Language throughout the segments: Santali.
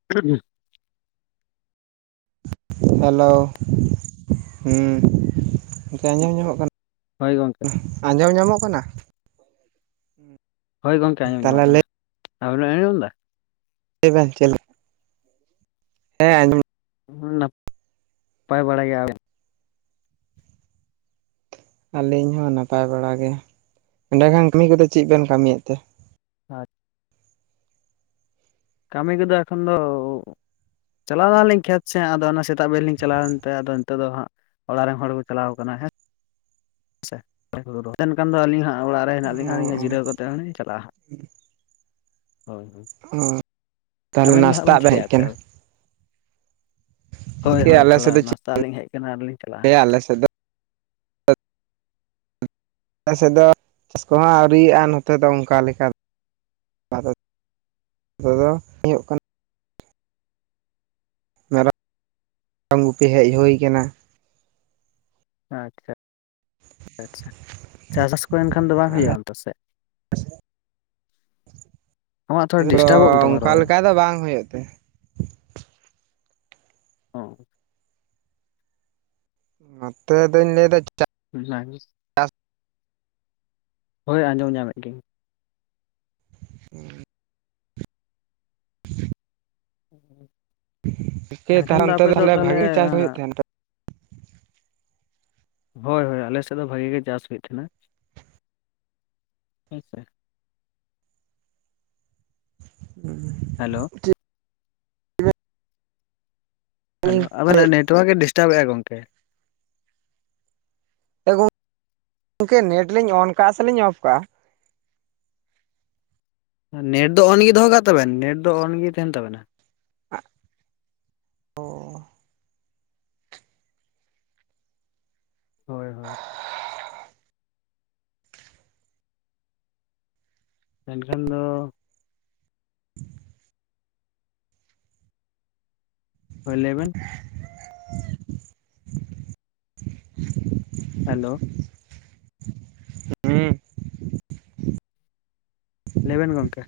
[unintelligible] ᱦᱮᱞᱳ ᱦᱮᱸ ᱟᱸᱡᱚᱢ ᱧᱟᱢᱚᱜ ᱠᱟᱱᱟ᱾ ᱦᱳᱭ ᱜᱚᱝᱠᱮ ᱟᱸᱡᱚᱢ ᱧᱟᱢᱚᱜ ᱠᱟᱱᱟ? ᱦᱳᱭ ᱜᱚᱝᱠᱮ ᱟᱸᱡᱚᱢ ᱛᱟᱦᱚᱞᱮ ᱧᱟᱢᱚᱜ ᱠᱟᱱᱟ ᱾ ᱟᱵᱮᱱ ᱵᱮᱱ ᱟᱸᱡᱚᱢ ᱫᱟ? ᱞᱟ. ᱭ ᱵᱮᱱ ᱪᱮᱫ ᱦᱮᱸ ᱟᱡᱚᱢ ᱱᱟᱯ ᱱᱟᱯᱟᱭ ᱵᱟᱲᱟᱭ ᱜᱮᱭᱟ ᱵᱮᱱ᱾ ᱟᱹᱞᱤᱧ ᱦᱚᱸ ᱱᱟᱯᱟᱭ ᱵᱟᱲᱟ ᱜᱮ᱾ ᱮᱸᱰᱮ ᱠᱷᱟᱱ ᱠᱟᱹᱢᱤ ᱠᱚᱫᱚ ᱪᱮᱫ ᱵᱮᱱ ᱠᱟᱹᱢᱤᱭᱮᱫ ᱛᱮ? [unintelligible] ᱠᱟᱹᱢᱤ ᱠᱚᱫᱚ ᱮᱠᱷᱚᱱ ᱫᱚ ᱪᱟᱞᱟᱣ ᱱᱟᱞᱤᱧ ᱠᱷᱮᱛ ᱥᱮᱫ ᱟᱫᱚ ᱚᱱᱟ ᱥᱮᱛᱟᱜ ᱵᱮᱨ ᱞᱤᱧ ᱪᱟᱞᱟᱣ ᱮᱱᱛᱮ ᱟᱫᱚ ᱱᱤᱛᱚᱜ ᱫᱚ ᱦᱟᱸᱜ ᱚᱲᱟᱜ ᱨᱮᱱ ᱦᱚᱲ ᱠᱚ ᱪᱟᱞᱟᱣ ᱠᱟᱱᱟ ᱦᱮᱸ᱾ ᱦᱮᱸ ᱥᱮ ᱢᱮᱱᱠᱷᱟᱱ ᱫᱚ ᱟᱹᱞᱤ ᱦᱟᱸᱜ ᱚᱲᱟᱜ ᱨᱮ ᱦᱮᱱᱟᱜ ᱚ ᱞᱤᱧᱟᱹ ᱡᱤᱨᱟᱹᱣ ᱠᱟᱛᱮ ᱦᱟᱸᱜ ᱞᱤᱧ ᱪᱟᱞᱟᱜ-ᱟ᱾ ᱚ ᱛᱟᱦᱚᱞᱮ ᱟᱵᱮᱱ ᱫᱚ ᱦᱟᱸᱜ ᱱᱟᱥᱛᱟᱜ ᱵᱮᱱ ᱪᱤᱠᱟᱹᱭᱟ ᱦᱮᱡ ᱮᱱᱛᱮ ᱠᱟᱱᱟ ᱾ ᱦᱳᱭ ᱠᱤ ᱦᱳᱭ ᱟᱞᱮ ᱥᱮᱫ ᱛᱷᱚᱲᱟ ᱫᱚ ᱪᱮᱫ ᱱᱟᱥᱛᱟ ᱞᱤᱧ ᱦᱮᱡ ᱠᱟᱱᱟ ᱟᱨ ᱞᱤᱧ ᱪᱟᱞᱟᱜ-ᱟ᱾ ᱞᱟᱹᱭᱟ ᱟᱞᱮ ᱥᱮᱫ ᱫᱚ ᱟᱞᱮ ᱥᱮᱫ ᱫᱚ ᱪᱟᱥ ᱠᱚᱦᱚᱸ ᱟᱹᱣᱨᱤᱭᱟ-ᱟ ᱱᱚᱛᱮ ᱫᱚ ᱚᱱᱠᱟ ᱞᱮᱠᱟ ᱫᱚ᱾ ᱱᱚᱛᱮ ᱫᱚ ᱦᱳᱭᱩᱜ ᱠᱟᱱᱟ᱾ ᱢᱮᱨᱚᱢ ᱢᱮᱨᱟᱝ ᱜᱩᱯᱤ ᱦᱮᱡ ᱦᱳᱭ ᱠᱟᱱᱟ᱾ ᱟᱪᱪᱷᱟ᱾ ᱟᱪᱪᱷᱟ ᱪᱟᱥᱟᱥ ᱠᱚ ᱮᱱᱠᱷᱟᱱ ᱫᱚ ᱵᱟᱝ ᱟᱞᱮ ᱦᱳᱭᱳᱜ-ᱟ ᱚᱱᱛᱮ ᱥᱮᱫ ᱟᱢᱟᱜ ᱛᱷᱚᱲᱟ ᱟᱫᱚ ᱰᱤᱥᱴᱟᱵᱚᱜ ᱠᱟᱱ ᱛᱟᱢᱟ ᱚᱱᱠᱟ ᱨᱚᱲ ᱞᱮᱠᱟ ᱫᱚ ᱵᱟᱝ ᱦᱳᱭᱳᱜ ᱛᱮ [unintelligible] ᱱᱚᱛᱮ ᱫᱩᱧ ᱞᱟᱹᱭ ᱫᱟ ᱪᱟ [unintelligible] ᱦᱳᱭ ᱟᱸᱡᱚᱢ ᱧᱟᱢᱮᱫ ᱜᱤᱭᱟᱹᱧ [unintelligible] ᱮᱱᱠᱷᱟᱱ ᱛᱟᱦᱚᱞᱮ ᱫᱚ ᱚᱱᱛᱮ ᱟᱯᱮ ᱫᱚ ᱛᱟᱦᱚᱞᱮ ᱛᱟᱞᱦᱮ ᱵᱷᱟᱜᱮ ᱪᱟᱥ ᱦᱩᱭᱩᱜ ᱛᱟᱦᱮᱱ ᱦᱳᱭ ᱦᱳᱭ ᱟᱞᱮ ᱥᱮᱫ ᱫᱚ ᱵᱷᱟᱜᱤ ᱜᱮ ᱪᱟᱥ ᱦᱳᱭᱳᱜ ᱛᱟᱦᱮ ᱱᱟ ᱦᱮᱸᱥᱮ᱾ [unintelligible] ᱦᱮᱞᱳ᱾ ᱦᱮᱞᱳ ᱟᱵᱮᱱᱟᱜ ᱱᱮᱴᱚᱣᱟᱨᱠ ᱮ ᱰᱤᱥᱴᱟᱵᱮᱫᱼᱟ ᱜᱚᱝᱠᱮ᱾ ᱮ ᱜᱚᱝ-ᱜᱚᱝᱠᱮ ᱱᱮᱴ ᱞᱤᱧ ᱚᱱ ᱠᱟᱜᱼᱟ ᱥᱮᱞᱤᱧ ᱚᱯᱷ ᱠᱟᱜᱼᱟ? ᱱᱮᱴ ᱫᱚ ᱚᱱ ᱜᱮ ᱫᱚᱦᱚ ᱠᱟᱜ ᱛᱟᱵᱮᱱ ᱱᱮᱴ ᱫᱚ ᱚᱱ ᱜᱮ ᱛᱟᱦᱮᱱ ᱛᱟᱵᱮᱱᱟ᱾ [unintelligible] ᱦᱳᱭ, ᱦᱳᱭ᱾ ᱢᱮᱱ ᱠᱷᱟᱱ ᱫᱚ ᱦᱳᱭ ᱞᱟᱹᱭ ᱵᱮᱱ᱾ ᱦᱮᱞᱳ᱾ [inaudible] ᱞᱟ. ᱭ ᱵᱮᱱ ᱜᱚᱝᱠᱮ᱾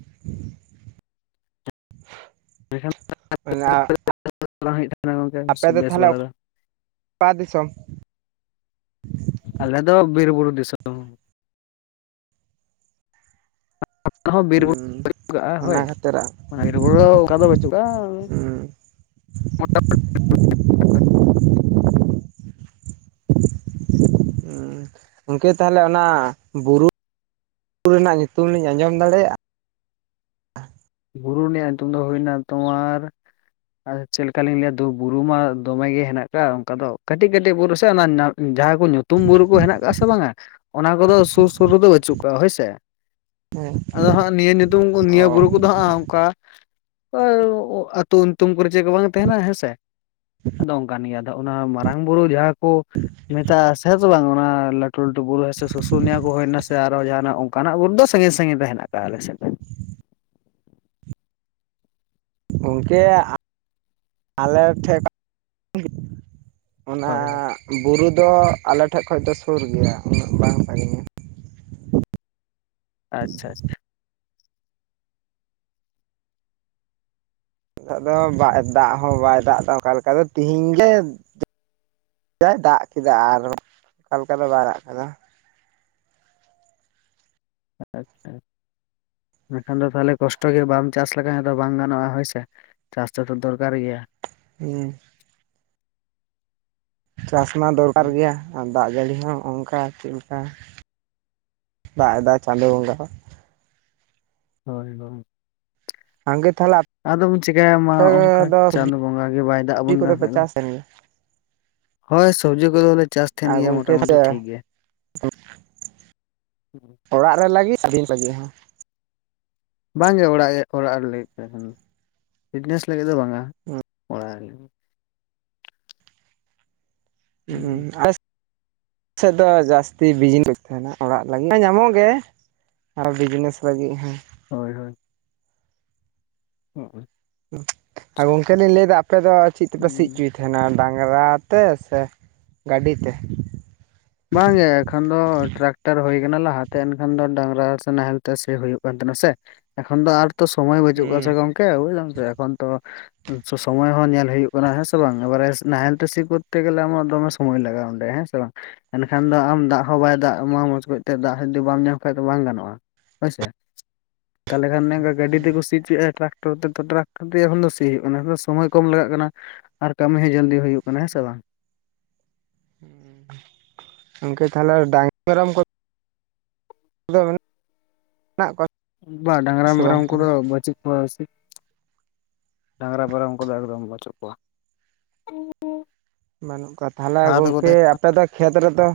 ᱮᱱᱠᱷᱟᱱ [unintelligible] ᱵᱟᱝ ᱦᱳᱭᱳᱜ ᱠᱟᱱᱟ ᱜᱚᱝᱠᱮ ᱟᱯᱮ ᱵᱮᱥ ᱛᱟᱦᱚᱞᱮ ᱵᱟᱲᱟ ᱫᱚ ᱾ [unintelligible] ᱫᱤᱥᱚᱢ᱾ ᱟᱞᱮ ᱫᱚ ᱵᱤᱨ ᱵᱩᱨᱩ ᱫᱤᱥᱚᱢ᱾ ᱦᱚᱸ ᱵᱤᱨ ᱵᱩᱨᱩ [unintelligible] ᱚᱱᱟ ᱦᱳᱭ ᱠᱷᱟᱹᱛᱤᱨᱟᱜ ᱵᱤᱨ ᱵᱩᱨᱩ ᱨᱮ ᱚᱠᱟ ᱫᱚ ᱦᱩᱸ [unintelligible] ᱜᱚᱢᱠᱮ ᱛᱟᱦᱚᱞᱮ ᱚᱱᱟ ᱵᱩᱨᱩ ᱨᱮᱱᱟᱜ ᱧᱩᱛᱩᱢ ᱞᱤᱧ ᱟᱸᱡᱚᱢ ᱫᱟᱲᱮᱭᱟᱜᱼᱟ᱾ ᱵᱩᱨᱩ ᱨᱮᱱᱟᱜ ᱧᱩᱛᱩᱢ ᱫᱚ ᱦᱩᱭᱱᱟ ᱛᱳᱢᱟᱨ ᱟᱨ ᱪᱮᱫ ᱞᱮᱠᱟ ᱞᱤᱧ ᱞᱟᱹᱭᱟ ᱵᱩᱨᱩ ᱢᱟ ᱫᱚᱢᱮᱜ ᱜᱮ ᱦᱮᱱᱟᱜ ᱟᱠᱟᱫ ᱚᱱᱠᱟ ᱫᱚ ᱠᱟᱹᱴᱤᱡ ᱠᱟᱹᱴᱤᱡ ᱵᱩᱨᱩ ᱥᱮ ᱚᱱᱟ ᱡᱟᱦᱟᱸ [unintelligible] ᱛᱩᱢ ᱵᱩᱨᱩ ᱠᱚ ᱦᱮᱱᱟᱜ ᱟᱠᱟᱜ ᱥᱮ ᱵᱟᱝᱟ ᱚᱱᱟ ᱠᱚᱫᱚ ᱥᱩᱨ ᱥᱩᱨ ᱨᱮᱫᱚ ᱵᱟᱹᱪᱩᱜ ᱠᱚᱣᱟ ᱦᱳᱭ ᱥᱮ᱾ ᱦᱮᱸ ᱟᱫᱚ ᱦᱟᱸᱜ ᱱᱤᱭᱟᱹ ᱧᱩᱛᱩᱢ ᱱᱤᱭᱟᱹ ᱚ ᱵᱩᱨᱩ ᱠᱚᱫᱚ ᱚᱱᱠᱟ ᱟᱹᱛᱩ ᱧᱩᱛᱩᱢ ᱠᱚᱨᱮ ᱪᱮᱫ ᱠᱚ ᱵᱟᱝ ᱛᱟᱦᱮᱱᱟ ᱦᱮᱸ ᱥᱮ᱾ ᱟᱫᱚ ᱚᱱᱠᱟᱱ ᱜᱮᱭᱟ ᱟᱫᱚ ᱚᱱᱟ ᱢᱟᱨᱟᱝ ᱵᱩᱨᱩ ᱡᱟᱦᱟᱸ ᱠᱚ ᱢᱮᱛᱟᱜᱼᱟ ᱥᱮ ᱵᱟᱝ ᱚᱱᱟ ᱞᱟᱹᱴᱩ ᱞᱟᱹᱴᱩᱵᱩᱨ ᱥᱮ ᱥᱩᱥᱩᱱᱤᱭᱟᱹ ᱠᱚ ᱦᱩᱭᱮᱱᱟ ᱥᱮ ᱟᱨᱚ ᱡᱟᱦᱱᱟᱜ ᱚᱠᱟᱱᱟᱜ ᱵᱩᱨᱩ ᱫᱚ ᱥᱟᱺᱜᱤᱧ ᱥᱟᱺᱜᱤᱧ ᱦᱮᱱᱟᱜ ᱟᱠᱟᱼᱟ ᱟᱞᱮ ᱥᱮᱫ ᱫᱚ᱾ ᱜᱚᱢᱠᱮ ᱟᱞᱮ ᱴᱷᱮᱱ [unintelligible] ᱚᱱᱟ ᱦᱳᱭ ᱦᱳᱭ ᱵᱩᱨᱩ ᱫᱚ ᱟᱞᱮ ᱴᱷᱮᱡ ᱠᱷᱚᱱᱚᱡ ᱫᱚ ᱥᱩᱨ ᱜᱮᱭᱟ ᱩᱱᱟᱹᱜ ᱵᱟᱝ ᱥᱟᱺᱜᱤᱧᱟ᱾ ᱟᱪᱪᱷᱟ, ᱟᱪᱪᱷᱟ᱾ ᱫᱟᱜ ᱦᱚᱸ ᱵᱟᱭ ᱫᱟᱜ ᱮᱫᱟ ᱚᱱᱠᱟ ᱞᱮᱠᱟ ᱫᱚ ᱛᱮᱦᱤᱧ ᱜᱮ ᱡᱟᱭ ᱫᱟᱜ ᱠᱮᱫᱟ ᱟᱨ ᱚᱠᱟ ᱞᱮᱠᱟ ᱫᱚ ᱵᱟᱭ ᱨᱟᱜ ᱠᱟᱫᱟ᱾ ᱟᱪᱪᱷᱟ ᱢᱮᱱᱠᱷᱟᱱ ᱫᱚ ᱛᱟᱦᱚᱞᱮ ᱠᱚᱥᱴᱚ ᱜᱮ ᱵᱟᱢ ᱪᱟᱥ ᱞᱮᱠᱷᱟᱡ ᱫᱚ ᱵᱟᱝ ᱜᱟᱱᱚᱜᱼᱟ ᱦᱳᱭ ᱥᱮ᱾ ᱪᱟᱥ ᱫᱚ ᱫᱚᱨᱠᱟᱨ ᱜᱮᱭᱟ᱾ ᱩᱸ᱾ ᱪᱟᱥ ᱢᱟ ᱫᱚᱨᱠᱟᱨ ᱜᱮᱭᱟ ᱟ ᱫᱟᱜ ᱡᱟᱹᱲᱤ ᱦᱚᱸ ᱚᱱᱠᱟ ᱪᱮᱫ ᱞᱮᱠᱟ ᱫᱟᱜ ᱮᱫᱟ ᱪᱟᱸᱫᱳ ᱵᱚᱸᱜᱟ ᱦᱚᱸ᱾ ᱦᱳᱭ ᱵᱟᱝ᱾ ᱥᱟᱜᱮ ᱛᱟᱦᱞᱮ ᱟᱫᱚ ᱵᱚᱱ ᱪᱤᱠᱟᱭᱟ ᱢᱟ ᱚᱱᱠᱟ ᱪᱟᱸᱫ ᱵᱚᱸᱜᱟ ᱜᱮ ᱵᱟᱭ ᱫᱟᱜ ᱟᱵᱚᱱ ᱠᱚᱫᱚ ᱠᱟᱱ ᱯᱮ ᱛᱟᱦᱮᱸ ᱫᱚ᱾ ᱪᱟᱥᱮᱱ ᱜᱮᱭᱟ ᱦᱳᱭ ᱥᱚᱵᱡᱤ ᱠᱚᱫᱚᱞᱮ ᱪᱟᱥ ᱛᱟᱦᱮᱱ ᱟᱨ ᱜᱮᱭᱟ ᱜᱚᱝᱠᱮ ᱢᱚᱴᱟᱢᱩᱴᱤ ᱴᱷᱤᱠ ᱜᱮ᱾ ᱚᱲᱟᱜ ᱨᱮ ᱞᱟᱹᱜᱤᱫ [unintelligible] ᱦᱚ ᱵᱟᱝ ᱜᱮ ᱚᱲᱟᱜ-ᱚᱲᱟᱜ ᱨᱮ ᱞᱟᱹᱜᱤᱫ ᱛᱮ ᱮᱠᱷ ᱯᱷᱤᱴᱱᱮᱥ ᱞᱟᱹᱜᱤᱫ ᱫᱚ ᱵᱟᱝᱟ ᱚᱲᱟᱜ ᱨᱮ ᱞᱟᱹᱜᱤᱫ᱾ ᱩ-ᱩ ᱞᱟᱹᱜᱤᱫ ᱟᱨ ᱟ ᱥᱮᱫ ᱫᱚ ᱡᱟᱹᱥᱛᱤ ᱵᱤᱡᱱᱮᱥ ᱛᱟᱦᱮᱱᱟ ᱚᱲᱟᱜ ᱞᱟᱹᱜᱤᱫ ᱢᱟ ᱧᱟᱢᱚᱜ ᱜᱮ᱾ ᱟᱨ ᱵᱤᱡᱽᱱᱮᱥ ᱞᱟᱹᱜᱤᱫᱟᱹᱜᱤ ᱦᱮᱸ᱾ ᱦᱳᱭ, ᱦᱳᱭ᱾ ᱦᱚ ᱟᱨ ᱜᱚᱝᱠᱮ ᱞᱤᱧ ᱞᱟᱹᱭᱮᱫᱟ ᱟᱯᱮ ᱫᱚ ᱪᱮᱫ ᱛᱮᱯᱮ ᱥᱤ ᱦᱩᱸ ᱚᱪᱚᱭᱮᱫᱟ? ᱛᱟᱦᱮᱱᱟ ᱰᱟᱝᱨᱟ ᱛᱮ ᱥᱮ ᱜᱟᱹᱰᱤ ᱛᱮ? ᱵᱟᱝ ᱜᱮ ᱮᱠᱷᱚᱱ ᱫᱚ ᱴᱨᱟᱠᱴᱟᱨ ᱦᱩᱭ ᱟᱠᱟᱱᱟ ᱞᱟᱦᱟᱛᱮ ᱮᱱᱠᱷᱟᱱ ᱫᱚ ᱰᱟᱝᱨᱟ ᱥᱮ ᱱᱟᱦᱮᱞ ᱛᱮ ᱥᱮ ᱦᱩᱭᱩᱜ ᱠᱟᱱ ᱛᱟᱦᱮᱱᱟ ᱥᱮ ᱾ ᱮᱠᱷᱚᱱ ᱫᱚ ᱟᱨ ᱛᱚ ᱥᱚᱢᱚᱭ ᱵᱟᱹᱡᱩᱜ ᱠᱟᱫᱟ ᱦᱩᱸ ᱥᱮ ᱜᱚᱝᱠᱮ ᱵᱩᱡᱫᱟᱢ ᱛᱚ ᱮᱠᱷᱚᱱ ᱛᱚ ᱥᱚᱢᱚᱭ ᱦᱚᱸ ᱧᱮᱞ ᱦᱩᱭᱩᱜ ᱠᱟᱱᱟ ᱦᱮᱸ ᱥᱮ ᱵᱟᱝ ᱮᱵᱟᱨᱮ ᱱᱟᱦᱮᱞ ᱛᱮ ᱥᱤ ᱠᱚᱛᱛᱮ ᱜᱮᱞᱮ ᱟᱢᱟᱜ ᱫᱚᱢᱮ ᱥᱚᱢᱚᱭ ᱞᱟᱜᱟᱜᱼᱟ ᱚᱸᱰᱮ ᱦᱮᱸ ᱥᱮ ᱵᱟᱝ? ᱮᱱᱠᱷᱟᱱ ᱫᱚ ᱟᱢ ᱫᱟᱜ ᱦᱚᱸ ᱵᱟᱭ ᱫᱟᱜ ᱟᱢᱟ ᱢᱚᱸᱡᱽ ᱠᱚᱡᱛᱮ ᱫᱟᱜ ᱦᱚ ᱡᱩᱫᱤ ᱵᱟᱢ ᱧᱟᱢ ᱠᱷᱟᱡ ᱫᱚ ᱵᱟᱝ ᱜᱟᱱᱚᱜᱼᱟ ᱦᱳᱭᱥᱮ ᱾ ᱛᱟᱦᱚᱞᱮ ᱠᱷᱟᱱ ᱱᱮᱝᱠᱟ ᱜᱟᱹᱰᱤ ᱛᱮᱜ ᱥᱤ ᱚᱪᱚᱭᱮᱜ-ᱟ ᱴᱨᱟᱠᱴᱚᱨ ᱛᱮ ᱛᱚ ᱴᱨᱟᱠᱴᱚᱨ ᱫᱤᱭᱮ ᱮᱠᱷᱚᱱ ᱫᱚ ᱥᱤ ᱦᱩᱭᱩᱜ ᱠᱟᱱᱟ᱾ ᱟᱫᱚ ᱥᱚᱢᱳᱚᱭ ᱠᱚᱢ ᱞᱟᱜᱟᱜ ᱠᱟᱱᱟ, ᱟᱨ ᱠᱟᱢᱤ ᱦᱚᱸ ᱡᱚᱞᱫᱤ ᱦᱩᱭᱩᱜ ᱠᱟᱱᱟ ᱦᱮᱸ ᱥᱮ ᱵᱟᱝ? ᱜᱚᱝᱠᱮ ᱛᱟᱦᱚᱞᱮ ᱰᱟᱝ ᱢᱮᱨᱚᱢ ᱠᱚ ᱫᱚ ᱵᱟ ᱰᱟᱝᱨᱟ ᱥᱮ ᱵᱟᱝ ᱢᱮᱨᱚᱢ ᱠᱚᱫᱚ ᱛᱟᱦᱚᱞᱮ ᱵᱟᱪᱩᱜ ᱠᱚᱣᱟ ᱵᱮᱥᱤ ᱾ ᱰᱟᱝᱨᱟ ᱢᱮᱨᱚᱢ ᱩᱱᱠᱚᱫᱚ ᱮᱠᱫᱚᱢ ᱵᱟᱪᱩᱜ ᱠᱚᱣᱟ ᱾ ᱵᱟᱹᱱᱩᱜ ᱠᱚᱣᱟ ᱛᱟᱦᱚᱞᱮ ᱛᱟᱦᱮᱸ ᱜᱚᱝᱠᱮ ᱟᱯᱮ ᱫᱚ ᱠᱷᱮᱛ ᱨᱮᱫᱚ